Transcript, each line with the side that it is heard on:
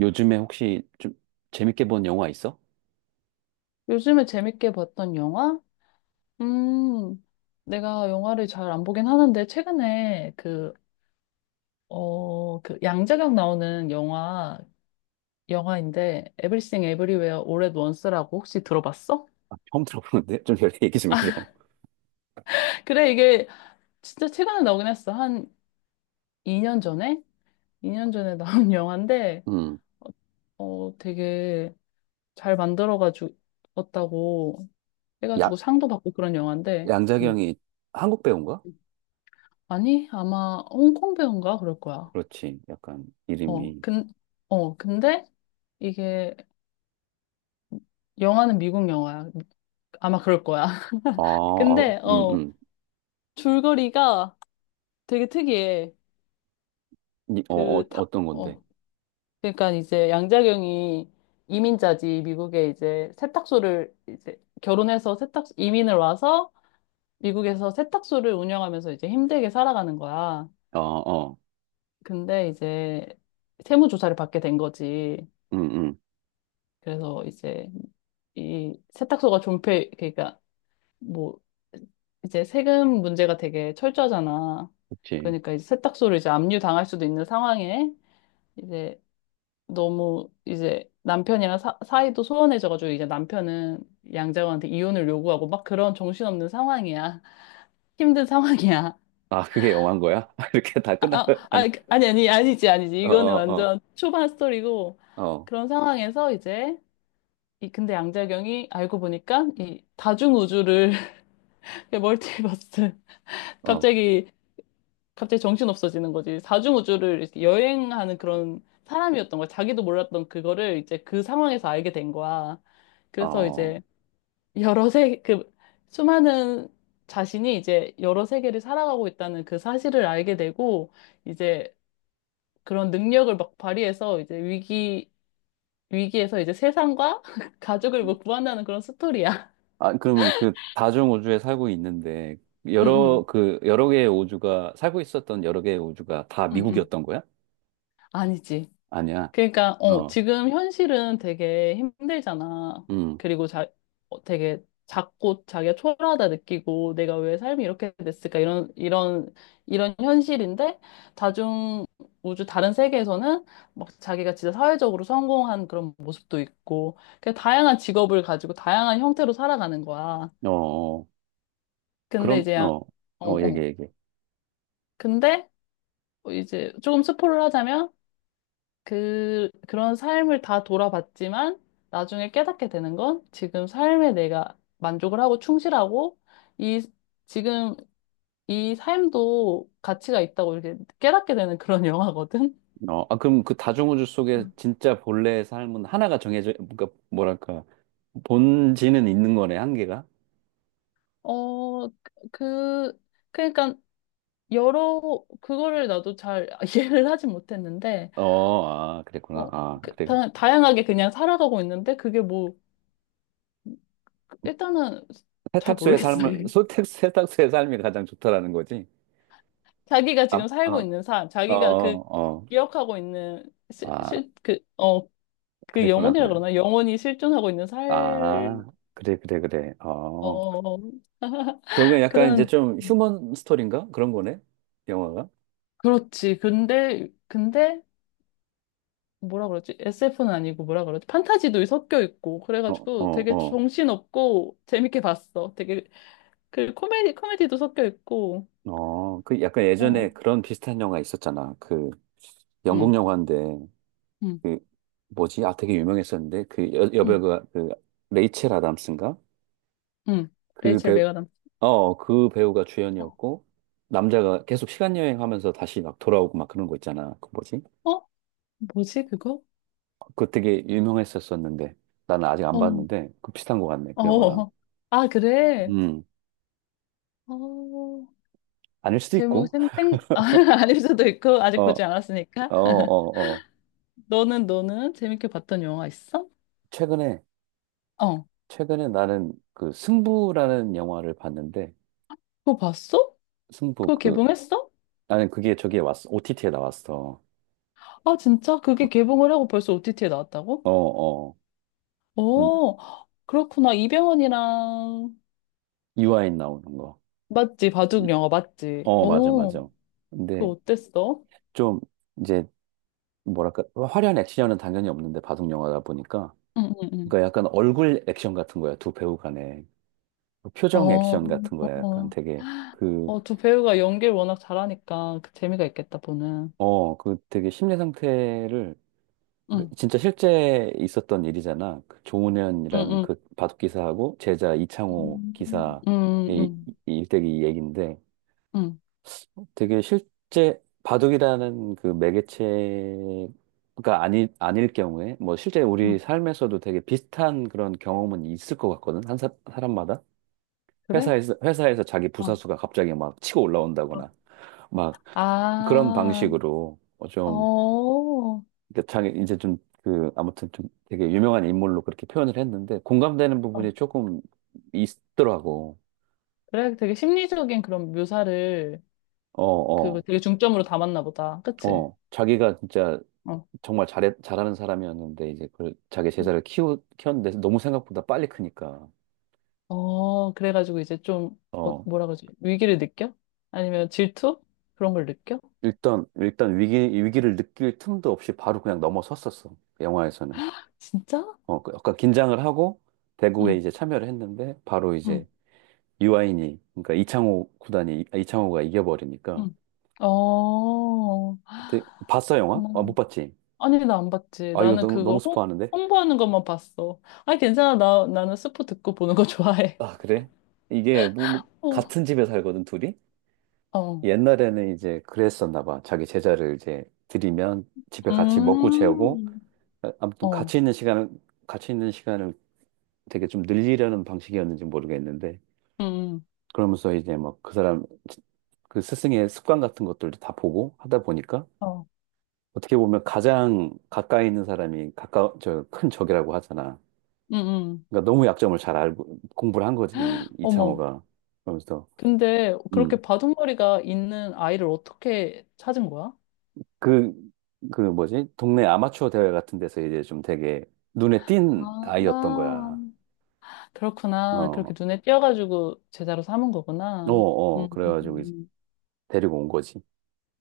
right: 요즘에 혹시 좀 재밌게 본 영화 있어?
left: 요즘에 재밌게 봤던 영화? 음, 내가 영화를 잘 안 보긴 하는데, 최근에 그 양자경 나오는 영화인데, Everything Everywhere All at Once라고 혹시 들어봤어?
right: 아, 처음 들어보는데? 좀 열심히 얘기 좀 해줘.
left: 그래, 이게 진짜 최근에 나오긴 했어. 한 2년 전에? 2년 전에 나온 영화인데,
right: 음,
left: 되게 잘 만들어가지고,
right: 야,
left: 해가지고 상도 받고 그런 영화인데, 음.
right: 양자경이 한국 배우인가?
left: 아니, 아마 홍콩 배우인가 그럴 거야.
right: 그렇지. 약간
left: 어,
right: 이름이.
left: 근, 근데 이게 영화는 미국 영화야. 아마 그럴 거야.
right: 아, 아,
left: 근데,
right: 음, 음.
left: 줄거리가 되게 특이해.
right: 어, 어,
left: 그, 다,
right: 어떤 건데?
left: 어, 그러니까 이제 양자경이 이민자지, 미국에 이제 세탁소를 이제 결혼해서 이민을 와서 미국에서 세탁소를 운영하면서 이제 힘들게 살아가는 거야.
right: 어, 어,
left: 근데 이제 세무조사를 받게 된 거지.
right: 음, 음.
left: 그래서 이제 이 세탁소가 존폐, 그러니까 뭐 이제 세금 문제가 되게 철저하잖아.
right: 그치.
left: 그러니까 이제 세탁소를 이제 압류당할 수도 있는 상황에 이제 너무 이제 남편이랑 사이도 소원해져가지고 이제 남편은 양자호한테 이혼을 요구하고 막 그런 정신없는 상황이야. 힘든 상황이야.
right: 아, 그게 영화인 거야? 이렇게 다
left: 아,
right: 끝난
left: 아,
right: 거야? 아니,
left: 아, 아니, 아니, 아니지, 아니지.
right: 어,
left: 이거는
right: 어, 어,
left: 완전 초반 스토리고
right: 어.
left: 그런 상황에서 이제 이 근데 양자경이 알고 보니까 이 다중우주를 멀티버스
right: 어,
left: 갑자기 정신 없어지는 거지. 사중우주를 이렇게 여행하는 그런 사람이었던 거야. 자기도 몰랐던 그거를 이제 그 상황에서 알게 된 거야. 그래서
right: 어.
left: 이제 여러 세, 그 수많은 자신이 이제 여러 세계를 살아가고 있다는 그 사실을 알게 되고 이제 그런 능력을 막 발휘해서 이제 위기에서 이제 세상과 가족을 뭐 구한다는 그런 스토리야.
right: 아, 그러면 그 다중 우주에 살고 있는데,
left: 응,
right: 여러,
left: 응,
right: 그, 여러 개의 우주가, 살고 있었던 여러 개의 우주가 다
left: 응, 응.
right: 미국이었던 거야?
left: 아니지.
right: 아니야.
left: 그러니까
right: 어,
left: 지금 현실은 되게 힘들잖아.
right: 음,
left: 그리고 자 되게 작고 자기가 초라하다 느끼고 내가 왜 삶이 이렇게 됐을까 이런 현실인데 다중 우주 다른 세계에서는 막 자기가 진짜 사회적으로 성공한 그런 모습도 있고 그 다양한 직업을 가지고 다양한 형태로 살아가는 거야.
right: 어, 어.
left: 근데
right: 그럼, 어, 어, 얘기,
left: 어.
right: 얘기.
left: 근데 이제 조금 스포를 하자면 그런 삶을 다 돌아봤지만 나중에 깨닫게 되는 건 지금 삶에 내가 만족을 하고 충실하고 이, 지금 이 삶도 가치가 있다고 이렇게 깨닫게 되는 그런 영화거든.
right: 어, 아, 그럼 그 다중 우주 속에
left: 음.
right: 진짜 본래의 삶은 하나가 정해져, 그러니까, 뭐랄까, 본질은 있는 거네, 한계가?
left: 어, 그, 그러니까 여러, 그거를 나도 잘 이해를 하진 못했는데,
right: 어, 아, 그랬구나.
left: 어,
right: 아, 그래. 그래.
left: 다양하게 그냥 살아가고 있는데 그게 뭐, 일단은 잘
right: 세탁소의
left: 모르겠어요.
right: 삶을, 소택, 세탁소의 삶이 가장 좋다라는 거지?
left: 자기가
right: 아,
left: 지금
right: 어,
left: 살고 있는 삶,
right: 어,
left: 자기가 그
right: 어.
left: 기억하고 있는
right: 아,
left: 그
right: 그랬구나,
left: 영혼이라
right: 그래.
left: 그러나? 영혼이 실존하고 있는 살,
right: 아, 그래, 그래, 그래. 어.
left: 어,
right: 결국엔 약간 이제
left: 그런,
right: 좀 휴먼 스토리인가? 그런 거네? 영화가?
left: 그렇지. 근데, 뭐라 그러지? SF는 아니고 뭐라 그러지? 판타지도 섞여 있고,
right: 어,
left: 그래가지고
right: 어,
left: 되게
right: 어.
left: 정신없고 재밌게 봤어. 그 코미디도 섞여 있고,
right: 어, 그 약간
left: 어,
right: 예전에 그런 비슷한 영화 있었잖아. 그 영국
left: 응,
right: 영화인데,
left: 응,
right: 그 뭐지? 아, 되게 유명했었는데, 그 여,
left: 응,
right: 여배우가 그 레이첼 아담스인가?
left: 응.
right: 그
left: 레이첼
right: 배우,
left: 메가담.
right: 어, 그 배우가
left: 어,
right: 주연이었고, 남자가 계속 시간 여행하면서 다시 막 돌아오고 막 그런 거 있잖아. 그 뭐지?
left: 어? 뭐지, 그거?
right: 그거 되게 유명했었었는데 나는 아직 안
left: 어,
right: 봤는데 그 비슷한 것 같네 그 영화랑.
left: 어. 아, 그래.
right: 음.
left: 어,
right: 아닐 수도
left: 제목
right: 있고.
left: 생생, 아, 아닐 수도 있고,
right: 어,
left: 아직 보지 않았으니까.
right: 어, 어, 어.
left: 너는 재밌게 봤던 영화 있어?
right: 최근에
left: 어,
right: 최근에 나는 그 승부라는 영화를 봤는데.
left: 그거 봤어?
right: 승부,
left: 그거
right: 그,
left: 개봉했어?
right: 나는 그게 저기에 왔어. OTT에 나왔어.
left: 아, 진짜? 그게 개봉을 하고 벌써 OTT에 나왔다고?
right: 어어
left: 어, 그렇구나. 이병헌이랑,
right: 유아인 나오는 거.
left: 맞지? 바둑 영화 맞지?
right: 어, 맞아, 맞아.
left: 그거
right: 근데
left: 어땠어?
right: 좀 이제 뭐랄까 화려한 액션은 당연히 없는데 바둑 영화다 보니까
left: 응, 응, 응.
right: 그러니까 약간 얼굴 액션 같은 거야 두 배우 간에. 표정
left: 어,
right: 액션 같은 거야. 약간
left: 어,
right: 되게 그,
left: 두 배우가 연기를 워낙 잘하니까 그 재미가 있겠다, 보는.
right: 어, 그 되게 심리 상태를, 그
left: 응,
right: 진짜 실제 있었던 일이잖아. 그
left: 응,
right: 조은현이라는
left: 응.
right: 그 바둑 기사하고 제자 이창호
left: 응,
right: 기사
left: 응,
right: 의
left: 응.
right: 일대기 얘기인데 되게 실제 바둑이라는 그 매개체가 아니, 아닐 경우에 뭐 실제
left: 응.
right: 우리 삶에서도 되게 비슷한 그런 경험은 있을 것 같거든. 한 사, 사람마다.
left: 그래?
right: 회사에서, 자기
left: 어.
right: 부사수가 갑자기 막 치고
left: 어,
right: 올라온다거나 막 그런
left: 아,
right: 방식으로 어, 좀
left: 어.
right: 그러니까 자기 이제 좀 그 아무튼 좀 되게 유명한 인물로 그렇게 표현을 했는데 공감되는
left: 어.
right: 부분이 조금 있더라고.
left: 그래, 되게 심리적인 그런 묘사를
right: 어,
left: 그
right: 어,
left: 되게 중점으로 담았나 보다. 그치?
right: 어. 자기가 진짜
left: 어.
right: 정말 잘해, 잘하는 사람이었는데 이제 그 자기 제자를 키우 키웠는데 너무 생각보다 빨리 크니까.
left: 그래가지고 이제 좀,
right: 어.
left: 뭐라 그러지? 위기를 느껴? 아니면 질투? 그런 걸 느껴?
right: 일단 위기, 위기를 느낄 틈도 없이 바로 그냥 넘어섰었어 영화에서는.
left: 진짜?
right: 어, 그 약간 긴장을 하고 대구에
left: 응,
right: 이제 참여를 했는데 바로
left: 응,
right: 이제 유아인이, 그러니까 이창호 구단이, 아, 이창호가 이겨버리니까.
left: 응. 어,
right: 근데 봤어 영화? 아 못
left: 그렇구나.
right: 봤지?
left: 아니, 나 안 봤지.
right: 아 이거
left: 나는
right: 너무 너무
left: 그거
right: 스포하는데.
left: 홍보하는 것만 봤어. 아, 괜찮아. 나는 스포 듣고 보는 거 좋아해.
right: 아, 그래? 이게 뭐, 뭐,
left: 어,
right: 같은 집에 살거든, 둘이?
left: 어.
right: 옛날에는 이제 그랬었나 봐. 자기 제자를 이제 들이면 집에 같이 먹고 재우고
left: 음,
right: 아, 아무튼
left: 어,
right: 같이 있는 시간을 되게 좀 늘리려는 방식이었는지 모르겠는데
left: 응,
right: 그러면서 이제 막 그 사람, 그 스승의 습관 같은 것들도 다 보고 하다 보니까
left: 어,
right: 어떻게 보면 가장 가까이 있는 사람이 가까 저 큰 적이라고 하잖아.
left: 응, 응.
right: 그러니까 너무 약점을 잘 알고 공부를 한 거지
left: 어머.
right: 이창호가. 그러면서.
left: 근데 그렇게
right: 음.
left: 바둑머리가 있는 아이를 어떻게 찾은 거야?
right: 그, 그 뭐지? 동네 아마추어 대회 같은 데서 이제 좀 되게 눈에 띈 아이였던
left: 아,
right: 거야.
left: 그렇구나.
right: 어.
left: 그렇게 눈에 띄어가지고 제자로 삼은
right: 어,
left: 거구나.
right: 어.
left: 음,
right: 그래가지고 이제
left: 음,
right: 데리고 온 거지.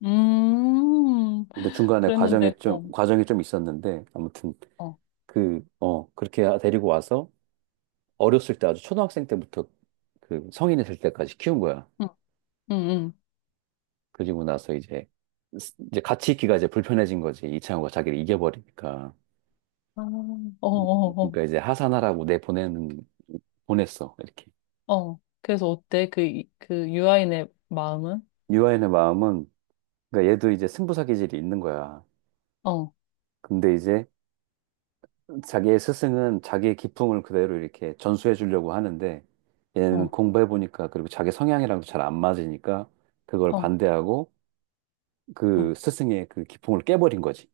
left: 음. 음,
right: 근데 중간에 과정에
left: 그랬는데,
right: 좀
left: 어,
right: 과정이 좀 있었는데 아무튼
left: 어,
right: 그 어, 그렇게 데리고 와서 어렸을 때 아주 초등학생 때부터 그 성인이 될 때까지 키운 거야.
left: 응, 응, 응.
right: 그리고 나서 이제 이제 같이 있기가 이제 불편해진 거지. 이창호가 자기를 이겨버리니까.
left: 아, 어, 어,
right: 그러니까 이제 하산하라고 내보내는 보냈어. 이렇게.
left: 어, 어. 그래서 어때? 그 유아인의 마음은?
right: 유아인의 마음은 그러니까 얘도 이제 승부사 기질이 있는 거야.
left: 어,
right: 근데 이제 자기의 스승은 자기의 기풍을 그대로 이렇게 전수해 주려고 하는데 얘는
left: 어,
right: 공부해 보니까 그리고 자기 성향이랑도 잘 안 맞으니까 그걸
left: 어,
right: 반대하고
left: 어,
right: 그 스승의 그 기풍을 깨버린 거지.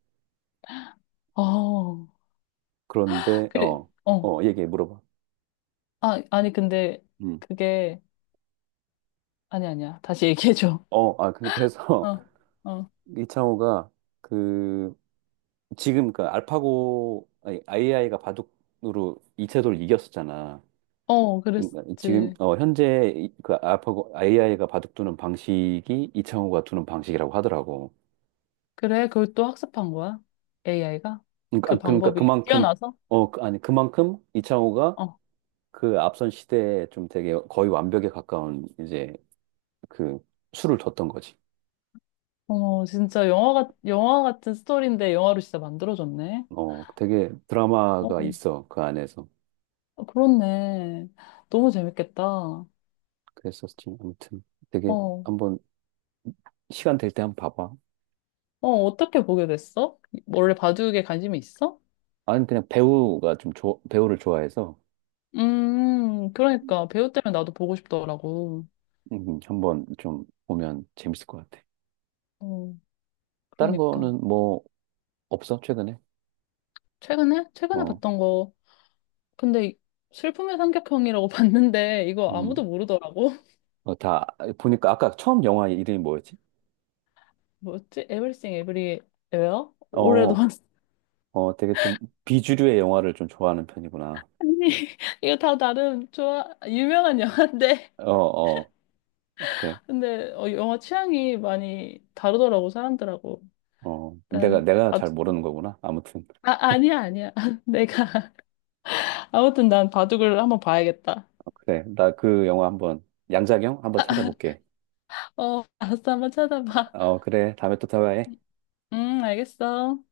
left: 어.
right: 그런데
left: 그,
right: 어,
left: 어.
right: 어, 얘기해 물어봐.
left: 아, 아니, 근데
right: 음.
left: 그게 아니, 아니야. 다시 얘기해줘.
right: 어, 아, 근데 그래서
left: 어, 어,
right: 이창호가 그 지금 그 알파고 아니, 아이아이가 바둑으로 이세돌 이겼었잖아.
left: 어,
right: 그러니까 지금
left: 그랬지.
right: 어, 현재 그 알파고 아이아이가 바둑 두는 방식이 이창호가 두는 방식이라고 하더라고.
left: 그래, 그걸 또 학습한 거야? AI가?
right: 그러니까 아,
left: 그
right: 그러니까
left: 방법이
right: 그만큼.
left: 뛰어나서?
right: 어 아니 그만큼 이창호가
left: 어,
right: 그 앞선 시대에 좀 되게 거의 완벽에 가까운 이제 그 수를 뒀던 거지.
left: 어머, 진짜 영화 같은 스토리인데 영화로 진짜 만들어졌네.
right: 어 되게
left: 어,
right: 드라마가 있어 그 안에서.
left: 어, 그렇네. 너무 재밌겠다. 어,
right: 그랬었지. 아무튼 되게
left: 어,
right: 한번 시간 될 때 한번 봐봐.
left: 어떻게 보게 됐어? 원래 바둑에 관심이 있어?
right: 아니, 그냥 배우가 좀 배우를 좋아해서.
left: 그러니까. 배우 때문에 나도 보고 싶더라고.
right: 한번 좀 보면 재밌을 것 같아.
left: 어,
right: 다른
left: 그러니까.
right: 거는 뭐, 없어, 최근에?
left: 최근에? 최근에
right: 어,
left: 봤던 거. 근데 슬픔의 삼각형이라고 봤는데 이거
right: 음,
left: 아무도 모르더라고.
right: 어, 다, 보니까 아까 처음 영화 이름이 뭐였지?
left: 뭐였지? Everything Everywhere? 올해도
right: 어, 어, 되게 좀 비주류의 영화를 좀 좋아하는 편이구나.
left: 아니 이거 다 나름 좋아 유명한 영화인데.
right: 어, 어, 그래.
left: 근데 영화 취향이 많이 다르더라고 사람들하고.
right: 어, 내가,
left: 일단
right: 내가 잘
left: 바둑.
right: 모르는 거구나. 아무튼.
left: 아 아니야 아니야 내가 아무튼 난 바둑을 한번 봐야겠다.
right: 그래. 나 그 영화 한번, 양자경? 한번 찾아볼게.
left: 어 알았어 한번 찾아봐.
right: 어, 그래. 다음에 또 대화해.
left: 알겠어.